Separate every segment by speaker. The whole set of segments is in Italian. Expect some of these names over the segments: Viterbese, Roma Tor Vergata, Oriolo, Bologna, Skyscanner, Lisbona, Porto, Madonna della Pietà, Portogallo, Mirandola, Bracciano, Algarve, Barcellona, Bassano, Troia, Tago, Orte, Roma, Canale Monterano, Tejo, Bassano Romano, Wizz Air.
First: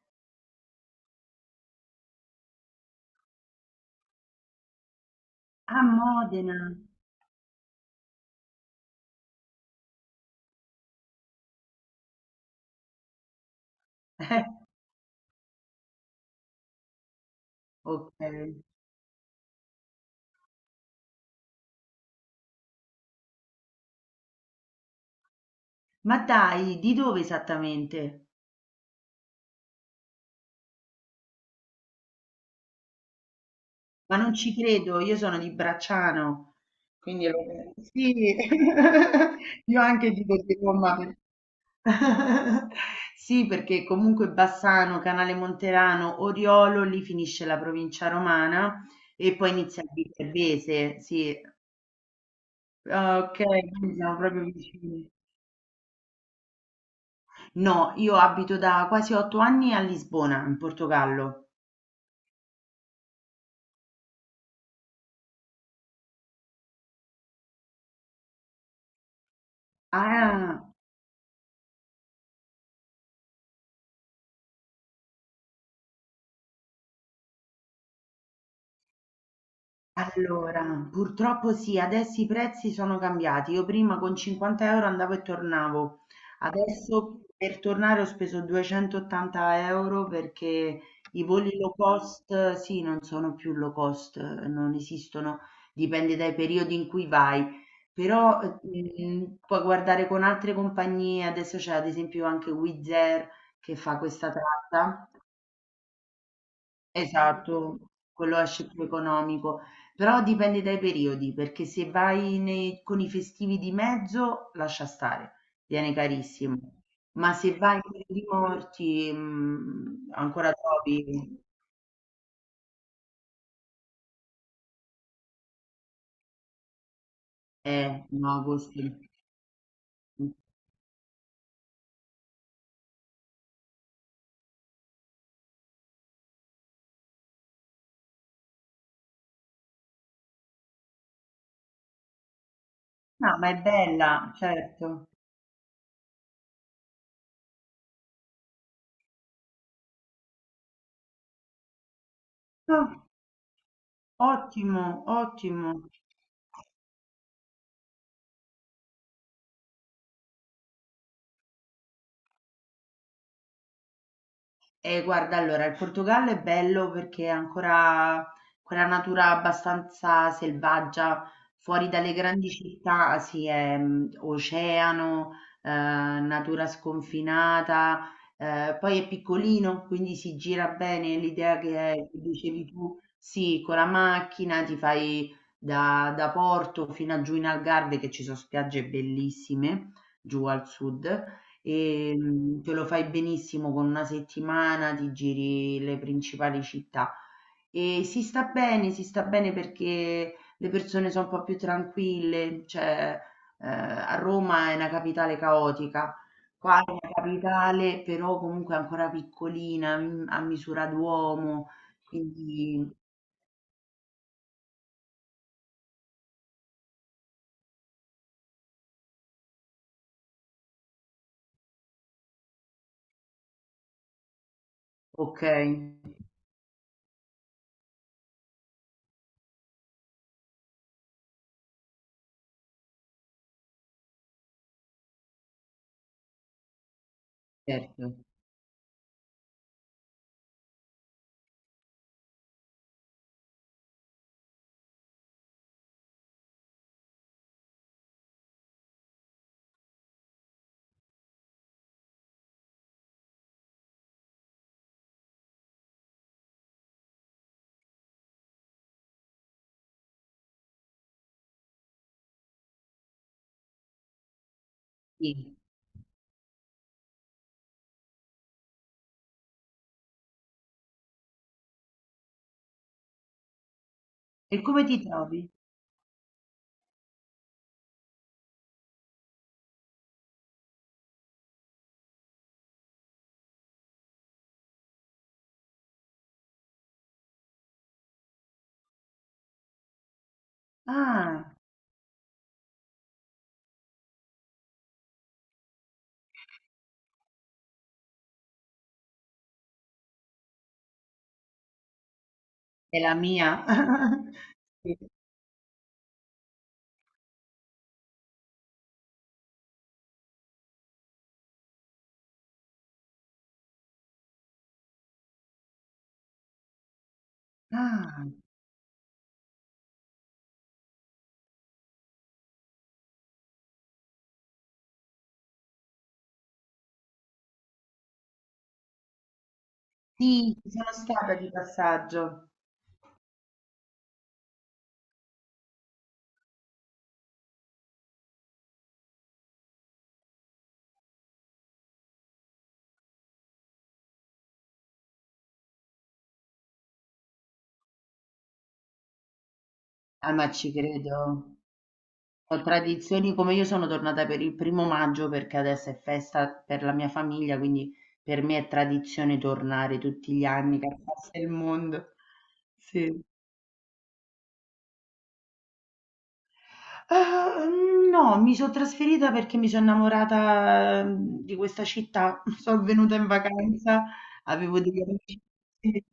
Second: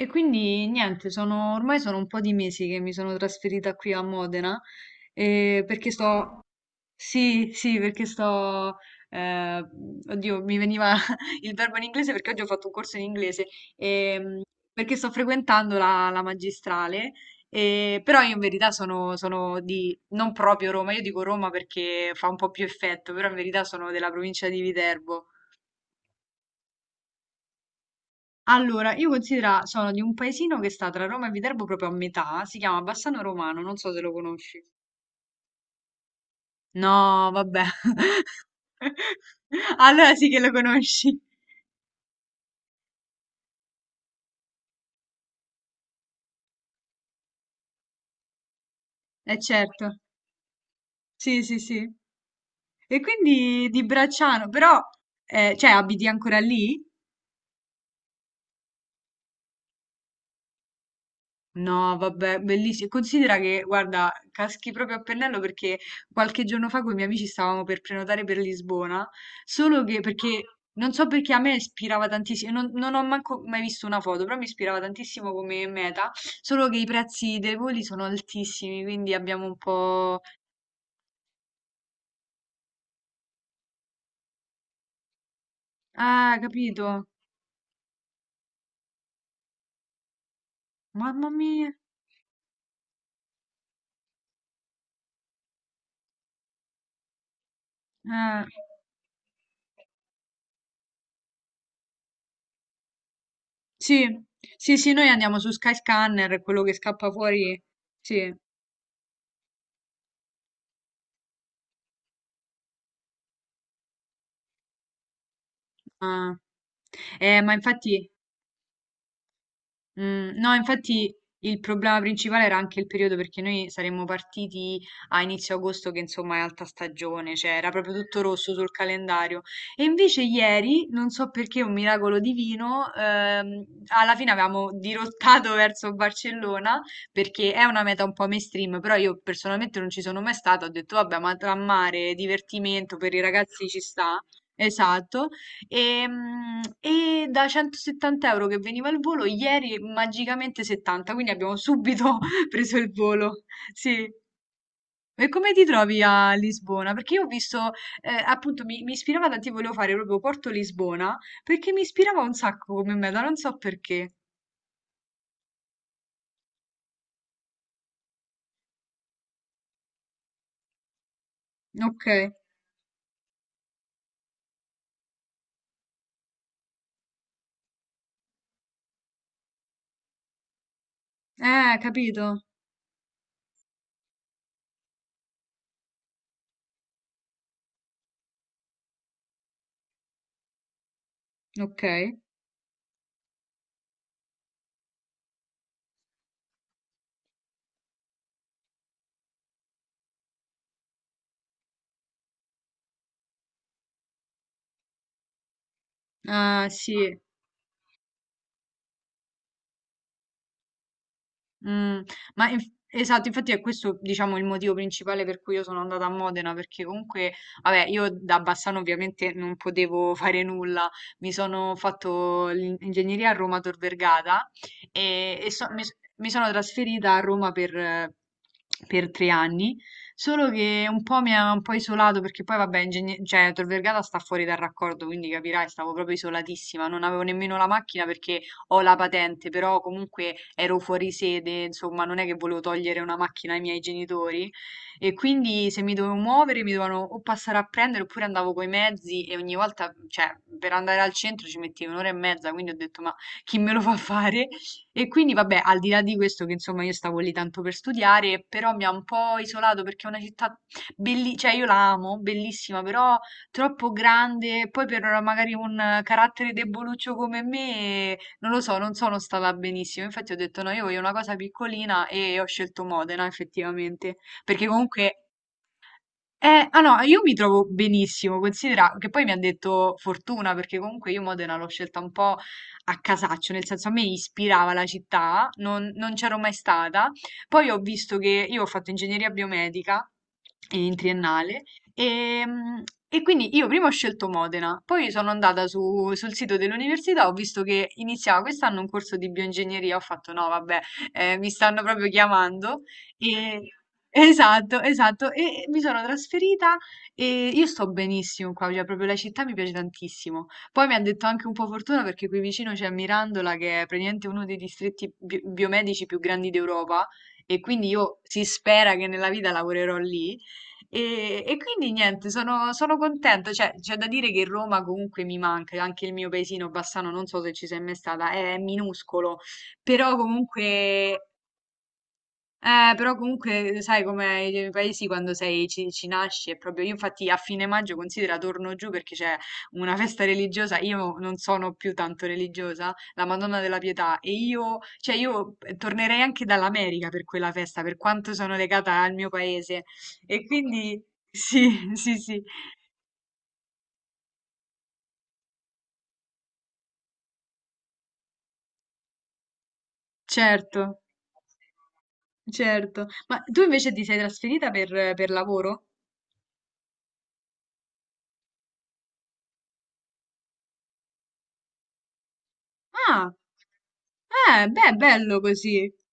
Speaker 1: E quindi niente, ormai sono un po' di mesi che mi sono trasferita qui a Modena,
Speaker 2: A
Speaker 1: perché sto,
Speaker 2: Modena,
Speaker 1: sì, sì, perché sto, eh, oddio, mi veniva il verbo in inglese perché oggi ho fatto un corso in inglese, ehm,
Speaker 2: eh,
Speaker 1: perché sto frequentando la magistrale, però io in
Speaker 2: okay.
Speaker 1: verità sono di, non proprio Roma. Io dico Roma perché fa un po' più effetto, però in verità sono della provincia di Viterbo.
Speaker 2: Ma dai, di dove esattamente?
Speaker 1: Allora, io considera, sono di un paesino che sta tra Roma e Viterbo proprio a metà, si chiama Bassano Romano, non so se lo
Speaker 2: Ma non ci
Speaker 1: conosci.
Speaker 2: credo, io sono di Bracciano, quindi
Speaker 1: No,
Speaker 2: lo
Speaker 1: vabbè.
Speaker 2: sì, io anche
Speaker 1: Allora sì
Speaker 2: dico
Speaker 1: che lo
Speaker 2: di Roma.
Speaker 1: conosci.
Speaker 2: Sì, perché comunque Bassano, Canale Monterano, Oriolo, lì finisce la provincia romana e
Speaker 1: Eh
Speaker 2: poi inizia
Speaker 1: certo,
Speaker 2: il Viterbese, sì.
Speaker 1: sì, sì, sì. E
Speaker 2: Ah, ok,
Speaker 1: quindi di
Speaker 2: quindi siamo proprio
Speaker 1: Bracciano, però,
Speaker 2: vicini.
Speaker 1: cioè, abiti ancora lì?
Speaker 2: No, io abito da quasi 8 anni a Lisbona, in Portogallo.
Speaker 1: No, vabbè, bellissimo. Considera che, guarda, caschi proprio a pennello perché qualche giorno fa con i miei amici stavamo per prenotare per Lisbona, solo che perché
Speaker 2: Ah,
Speaker 1: non so perché a me ispirava tantissimo, non ho manco mai visto una foto, però mi ispirava tantissimo come meta, solo che i prezzi dei voli sono altissimi, quindi abbiamo un po'...
Speaker 2: allora, purtroppo sì, adesso i prezzi sono cambiati. Io prima con 50 euro andavo e tornavo,
Speaker 1: Ah, capito?
Speaker 2: adesso per tornare ho speso 280 euro perché i
Speaker 1: Mamma
Speaker 2: voli
Speaker 1: mia.
Speaker 2: low cost, sì, non sono più low cost, non esistono, dipende dai periodi in cui vai. Però
Speaker 1: Eh,
Speaker 2: puoi guardare con altre compagnie, adesso c'è ad esempio anche Wizz Air che fa
Speaker 1: Sì,
Speaker 2: questa
Speaker 1: sì, sì, noi
Speaker 2: tratta.
Speaker 1: andiamo su Skyscanner, quello che scappa fuori.
Speaker 2: Esatto,
Speaker 1: Sì.
Speaker 2: quello esce più economico, però dipende dai periodi, perché se vai con i festivi di mezzo, lascia stare, viene
Speaker 1: Ah.
Speaker 2: carissimo, ma
Speaker 1: Ma
Speaker 2: se vai con
Speaker 1: infatti...
Speaker 2: i morti,
Speaker 1: Mm,
Speaker 2: ancora
Speaker 1: no, infatti
Speaker 2: trovi,
Speaker 1: il problema principale era anche il periodo perché noi saremmo partiti a inizio agosto, che insomma è alta stagione, cioè era proprio tutto
Speaker 2: no,
Speaker 1: rosso sul
Speaker 2: agosto.
Speaker 1: calendario. E invece ieri, non so perché, un miracolo divino, alla fine avevamo dirottato verso Barcellona perché è una meta un po' mainstream, però io personalmente non ci sono mai stata, ho detto vabbè, ma tra mare, divertimento per i
Speaker 2: No, ma è
Speaker 1: ragazzi ci sta.
Speaker 2: bella, certo.
Speaker 1: Esatto. E, da 170 euro che veniva il volo, ieri magicamente 70, quindi abbiamo subito preso il
Speaker 2: No,
Speaker 1: volo. Sì.
Speaker 2: ottimo,
Speaker 1: E come ti
Speaker 2: ottimo.
Speaker 1: trovi a Lisbona? Perché io ho visto, appunto, mi ispirava tanto, io volevo fare proprio Porto Lisbona, perché mi ispirava un sacco come meta, non so perché.
Speaker 2: Guarda, allora, il Portogallo è bello perché ha ancora quella natura abbastanza selvaggia, fuori
Speaker 1: Ok.
Speaker 2: dalle grandi città, sì, è oceano, natura sconfinata, poi è piccolino, quindi si gira bene. L'idea che
Speaker 1: Capito.
Speaker 2: dicevi tu, sì, con la macchina ti fai da Porto fino a giù in Algarve, che ci sono spiagge bellissime, giù al sud.
Speaker 1: Ok.
Speaker 2: Te lo fai benissimo con una settimana, ti giri le principali città e si sta bene perché le persone sono un po' più tranquille, cioè a Roma è una capitale caotica,
Speaker 1: Ah,
Speaker 2: qua è una
Speaker 1: sì.
Speaker 2: capitale però comunque ancora piccolina, mm, a misura d'uomo,
Speaker 1: Mm, ma
Speaker 2: quindi
Speaker 1: esatto, infatti è questo, diciamo, il motivo principale per cui io sono andata a Modena, perché comunque, vabbè, io da Bassano ovviamente non potevo fare nulla, mi sono fatto l'ingegneria a Roma Tor Vergata e,
Speaker 2: ok,
Speaker 1: e mi sono trasferita a Roma per 3 anni. Solo che un po' mi ha un po' isolato perché poi vabbè, cioè, Tor Vergata sta fuori dal raccordo, quindi capirai, stavo proprio isolatissima, non avevo nemmeno la macchina
Speaker 2: certo,
Speaker 1: perché ho la patente, però comunque ero fuori sede, insomma, non è che volevo togliere una macchina ai miei genitori. E quindi se mi dovevo muovere mi dovevano o passare a prendere oppure andavo coi mezzi e ogni volta, cioè, per andare al centro ci mettevo un'ora e mezza, quindi ho detto ma chi me lo fa fare? E quindi vabbè, al di là di questo che insomma io stavo lì tanto per studiare, però mi ha un po' isolato perché è una città bellissima, cioè io la amo, bellissima, però troppo grande, poi per magari
Speaker 2: sì.
Speaker 1: un carattere deboluccio come me non lo so, non sono stata benissimo, infatti ho detto no, io voglio una cosa piccolina e ho scelto Modena effettivamente,
Speaker 2: E
Speaker 1: perché
Speaker 2: come ti
Speaker 1: comunque...
Speaker 2: trovi?
Speaker 1: Ah no, io mi trovo benissimo, considera che poi mi ha detto fortuna, perché comunque io Modena l'ho scelta un po' a casaccio, nel senso a me ispirava la città, non, non c'ero mai stata, poi ho visto che io ho fatto ingegneria biomedica in
Speaker 2: Ah,
Speaker 1: triennale. E, mm, e quindi io prima ho scelto Modena, poi sono andata sul sito dell'università, ho visto che iniziava quest'anno un corso di bioingegneria, ho fatto no, vabbè, mi stanno proprio chiamando.
Speaker 2: è la
Speaker 1: E-
Speaker 2: mia.
Speaker 1: Esatto,
Speaker 2: Sì.
Speaker 1: esatto, e mi sono trasferita e io sto benissimo qua, cioè proprio la città mi piace tantissimo. Poi mi ha detto anche un po' fortuna perché qui vicino c'è Mirandola che è praticamente uno dei distretti biomedici più grandi d'Europa e quindi io
Speaker 2: Ah.
Speaker 1: si spera che nella vita lavorerò lì. E quindi niente, sono, sono contenta. Cioè, c'è da dire che Roma comunque mi manca, anche il mio paesino Bassano, non so se ci sei mai stata, è minuscolo, però
Speaker 2: Sì, ci sono
Speaker 1: comunque
Speaker 2: stata di passaggio.
Speaker 1: però comunque sai com'è i paesi quando sei, ci nasci, è proprio io infatti a fine maggio considera torno giù perché c'è una festa religiosa, io non sono più tanto religiosa, la Madonna della Pietà e io, cioè io tornerei anche dall'America per quella festa, per quanto sono legata al mio paese
Speaker 2: Ah,
Speaker 1: e
Speaker 2: ma ci
Speaker 1: quindi
Speaker 2: credo.
Speaker 1: sì, sì, sì,
Speaker 2: Ho tradizioni come io sono tornata per il primo maggio perché adesso è festa per la mia famiglia, quindi per me è tradizione tornare tutti gli anni,
Speaker 1: certo,
Speaker 2: che passa il mondo.
Speaker 1: certo.
Speaker 2: Sì.
Speaker 1: Ma tu invece ti sei trasferita per lavoro?
Speaker 2: No, mi so' trasferita perché mi so' innamorata, mhmm, di questa città. So' venuta in
Speaker 1: Ah,
Speaker 2: vacanza, avevo
Speaker 1: beh,
Speaker 2: degli
Speaker 1: bello
Speaker 2: amici
Speaker 1: così.
Speaker 2: sì.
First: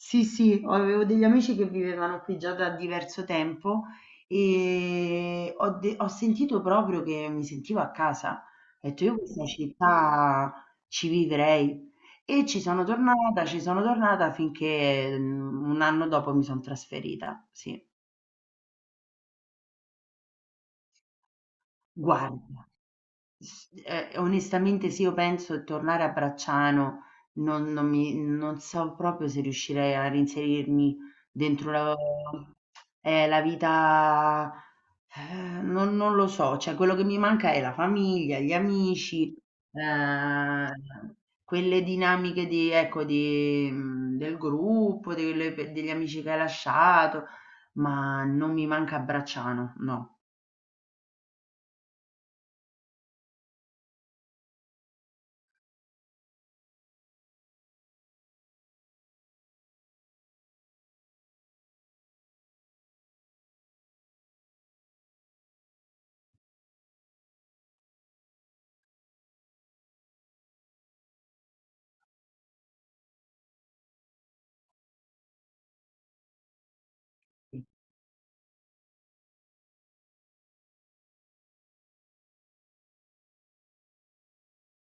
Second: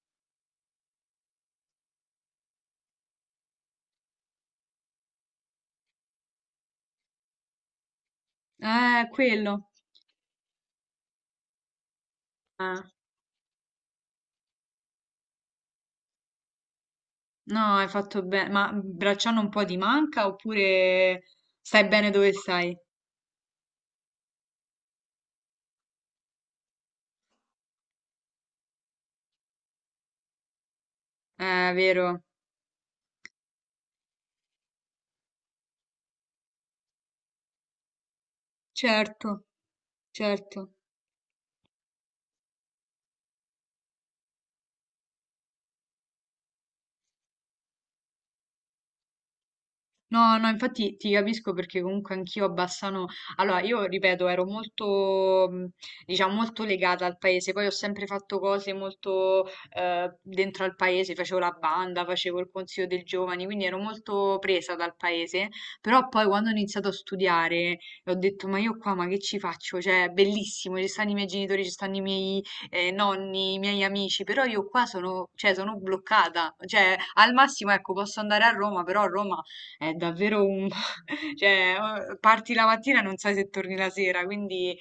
Speaker 2: Sì, o avevo degli amici che vivevano qui già da diverso tempo, ho sentito proprio che mi sentivo a casa. Ho detto: "Io questa
Speaker 1: Quello.
Speaker 2: città ci vivrei". E
Speaker 1: Ah,
Speaker 2: ci sono tornata finché, mhmm, un anno dopo mi son trasferita,
Speaker 1: no,
Speaker 2: sì.
Speaker 1: hai fatto bene. Ma Bracciano un po' di manca oppure stai bene dove
Speaker 2: Guarda,
Speaker 1: stai?
Speaker 2: s onestamente se io penso di tornare a Bracciano non so proprio se riuscirei a reinserirmi dentro la
Speaker 1: Vero.
Speaker 2: la vita non lo so, cioè quello che mi manca è la famiglia, gli
Speaker 1: Certo,
Speaker 2: amici,
Speaker 1: certo.
Speaker 2: ehm, quelle dinamiche di ecco, di mhmm, del gruppo, delle pe degli amici che hai lasciato, ma non mi manca Bracciano, no.
Speaker 1: No, no, infatti ti capisco perché comunque anch'io a Bassano, allora io ripeto, ero molto, diciamo, molto legata al paese, poi ho sempre fatto cose molto dentro al paese, facevo la banda, facevo il consiglio dei giovani, quindi ero molto presa dal paese, però poi quando ho iniziato a studiare ho detto, ma io qua, ma che ci faccio? Cioè, è bellissimo, ci stanno i miei genitori, ci stanno i miei nonni, i miei amici, però io qua sono, cioè, sono bloccata, cioè, al massimo, ecco, posso andare a Roma, però a Roma è davvero un... cioè, parti la mattina e non sai se torni la sera, quindi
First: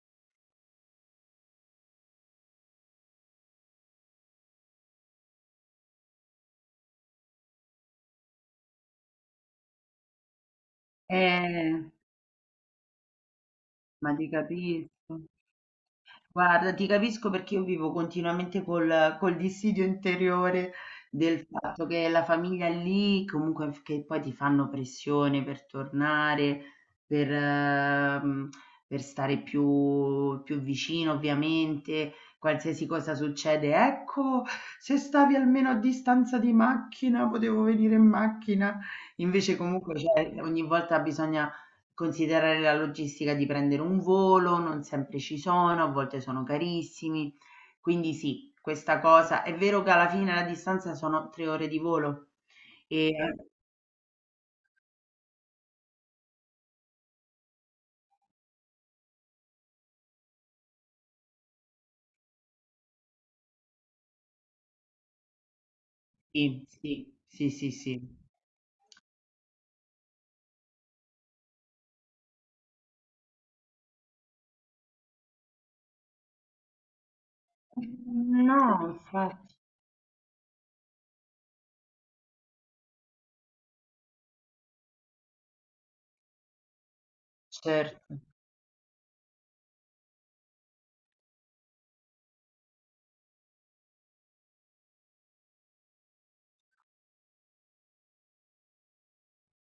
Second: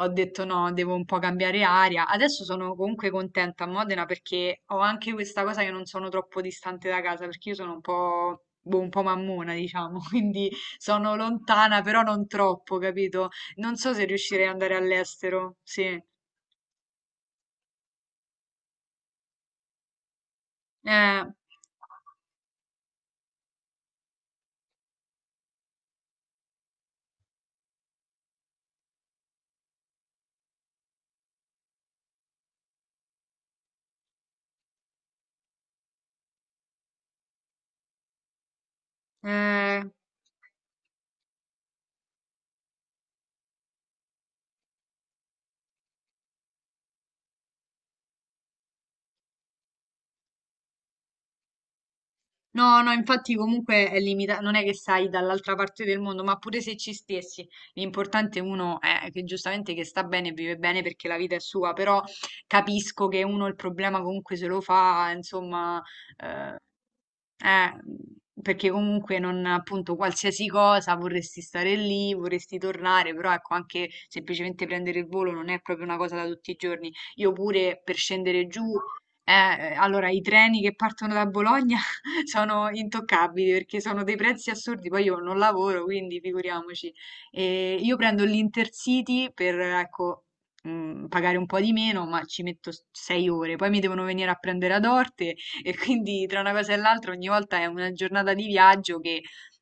Speaker 1: ho detto no, devo un po' cambiare aria. Adesso sono comunque contenta a Modena perché ho anche questa cosa che non sono troppo distante da casa, perché io sono un po'... boh, un po' mammona, diciamo, quindi sono lontana,
Speaker 2: Eh.
Speaker 1: però non troppo, capito? Non so se
Speaker 2: Ma ti
Speaker 1: riuscirei ad andare
Speaker 2: capisco.
Speaker 1: all'estero, sì.
Speaker 2: Guarda, ti capisco perché io vivo continuamente col dissidio interiore
Speaker 1: Eh,
Speaker 2: del fatto che la famiglia è lì, comunque che poi ti fanno pressione per tornare, per, ehm, per stare più vicino, ovviamente, qualsiasi cosa succede. Ecco, se stavi almeno a distanza di macchina, potevo venire in macchina. Invece
Speaker 1: eh.
Speaker 2: comunque cioè, ogni volta bisogna considerare la logistica di prendere un volo, non sempre ci sono, a volte sono carissimi. Quindi sì, questa cosa è vero che alla fine la distanza sono 3 ore di volo.
Speaker 1: No, no,
Speaker 2: E
Speaker 1: infatti comunque è limitato, non è che stai dall'altra parte del mondo, ma pure se ci stessi, l'importante uno è che giustamente che sta bene, vive bene perché la vita è sua, però capisco che uno il problema comunque se lo fa, insomma, eh,
Speaker 2: sì, sì, sì, sì,
Speaker 1: eh, mhmm,
Speaker 2: sì.
Speaker 1: perché comunque non, appunto, qualsiasi cosa vorresti stare lì, vorresti tornare, però ecco, anche semplicemente prendere il volo non è proprio una cosa da tutti i giorni. Io pure per scendere giù,
Speaker 2: No,
Speaker 1: eh,
Speaker 2: infatti,
Speaker 1: allora i treni che partono da Bologna sono intoccabili perché sono dei prezzi assurdi, poi io non lavoro, quindi figuriamoci. E io
Speaker 2: certo.
Speaker 1: prendo l'Intercity per, ecco, mm, pagare un po' di meno, ma ci metto 6 ore, poi mi devono venire a prendere ad Orte e quindi tra una cosa e l'altra ogni volta è una giornata di viaggio che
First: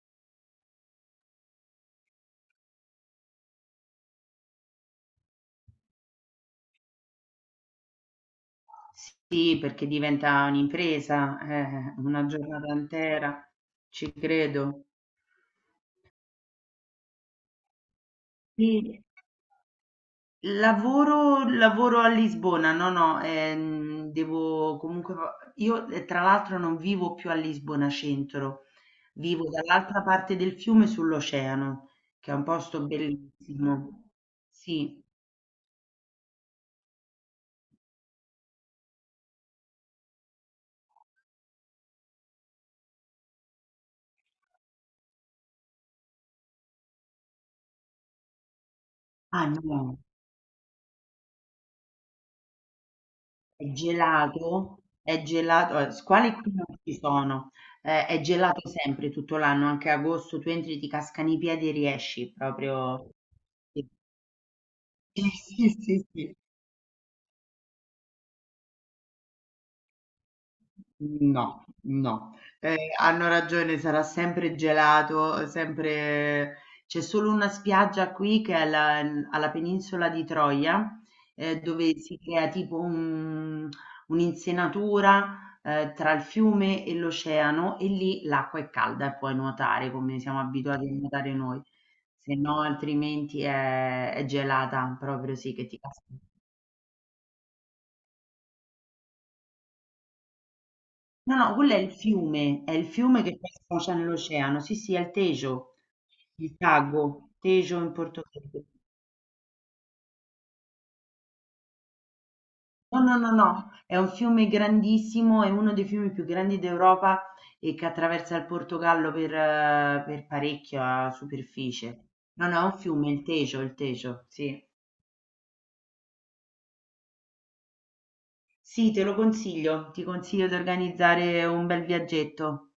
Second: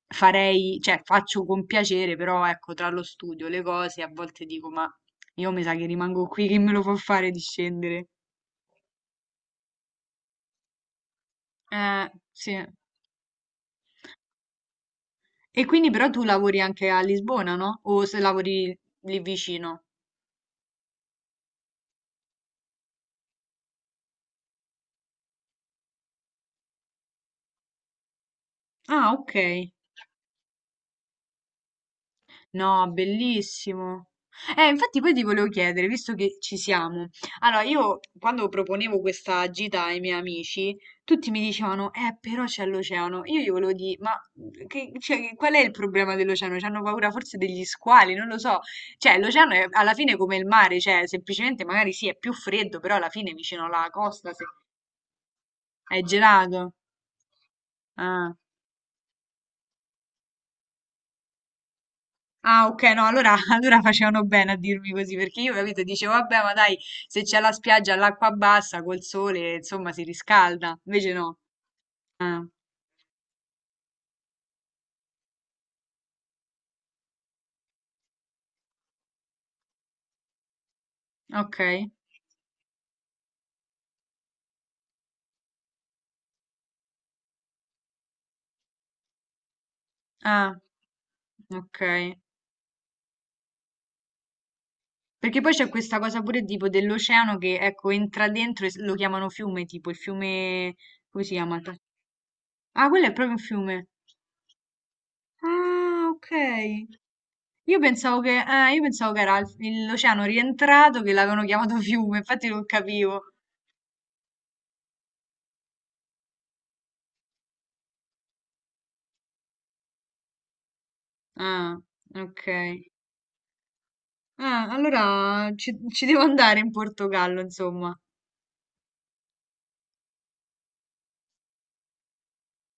Speaker 1: farei, cioè faccio con piacere, però ecco, tra lo studio, le cose, a volte dico, ma io mi sa che rimango qui, che me lo fa fare di scendere?
Speaker 2: Sì, perché diventa un'impresa, una
Speaker 1: Sì.
Speaker 2: giornata intera, ci credo.
Speaker 1: E quindi però tu lavori anche a Lisbona, no? O se lavori
Speaker 2: Sì.
Speaker 1: lì vicino?
Speaker 2: Lavoro a Lisbona, no, no, devo comunque fa io, tra l'altro non vivo più a Lisbona centro,
Speaker 1: Ah,
Speaker 2: vivo
Speaker 1: ok.
Speaker 2: dall'altra parte del fiume sull'oceano, che è un
Speaker 1: No,
Speaker 2: posto bellissimo.
Speaker 1: bellissimo. Infatti
Speaker 2: Sì.
Speaker 1: poi ti volevo chiedere, visto che ci siamo. Allora, io quando proponevo questa gita ai miei amici, tutti mi dicevano, però c'è l'oceano. Io gli volevo dire, ma cioè, qual è il problema dell'oceano? C'hanno paura forse degli squali, non lo so. Cioè,
Speaker 2: Ah
Speaker 1: l'oceano è alla
Speaker 2: no,
Speaker 1: fine come il mare, cioè, semplicemente magari sì, è più freddo, però alla fine vicino alla costa se-
Speaker 2: è gelato,
Speaker 1: è
Speaker 2: squali qui non
Speaker 1: gelato.
Speaker 2: ci sono, è
Speaker 1: Ah.
Speaker 2: gelato sempre tutto l'anno, anche agosto, tu entri, ti cascano i piedi e riesci
Speaker 1: Ah, ok, no,
Speaker 2: proprio.
Speaker 1: allora, allora
Speaker 2: Sì,
Speaker 1: facevano bene a dirmi così, perché io,
Speaker 2: sì,
Speaker 1: capito,
Speaker 2: sì,
Speaker 1: dicevo,
Speaker 2: sì.
Speaker 1: vabbè, ma dai, se c'è la spiaggia all'acqua bassa, col sole, insomma, si riscalda. Invece no.
Speaker 2: No, no.
Speaker 1: Ah,
Speaker 2: Hanno ragione, sarà sempre gelato, sempre c'è solo una spiaggia qui che è alla penisola di Troia,
Speaker 1: ok.
Speaker 2: dove si crea tipo un'insenatura, tra il fiume e l'oceano e lì l'acqua è calda e puoi nuotare come siamo
Speaker 1: Ah,
Speaker 2: abituati a nuotare noi,
Speaker 1: ok.
Speaker 2: se no altrimenti è gelata, proprio
Speaker 1: Perché poi
Speaker 2: sì, che
Speaker 1: c'è
Speaker 2: ti
Speaker 1: questa
Speaker 2: casca.
Speaker 1: cosa pure tipo dell'oceano che, ecco, entra dentro e lo chiamano fiume, tipo il fiume... come si
Speaker 2: No, no,
Speaker 1: chiama? Il
Speaker 2: quello
Speaker 1: pa-
Speaker 2: è il fiume,
Speaker 1: Ah, quello è proprio
Speaker 2: che
Speaker 1: un
Speaker 2: poi
Speaker 1: fiume.
Speaker 2: sfocia nell'oceano. Sì, sì, è il Tejo,
Speaker 1: Ah, ok.
Speaker 2: il Tago,
Speaker 1: Io
Speaker 2: Tejo in
Speaker 1: pensavo che,
Speaker 2: portoghese.
Speaker 1: ah, io pensavo che era l'oceano rientrato che l'avevano chiamato fiume, infatti non capivo.
Speaker 2: No, è un fiume grandissimo, è uno dei fiumi più grandi d'Europa e che attraversa il Portogallo per parecchia
Speaker 1: Ah,
Speaker 2: superficie.
Speaker 1: ok.
Speaker 2: No, no, è un fiume, il Tejo, sì.
Speaker 1: Ah, allora ci, ci devo andare in Portogallo, insomma.
Speaker 2: Sì, te lo consiglio, ti consiglio di organizzare un bel viaggetto.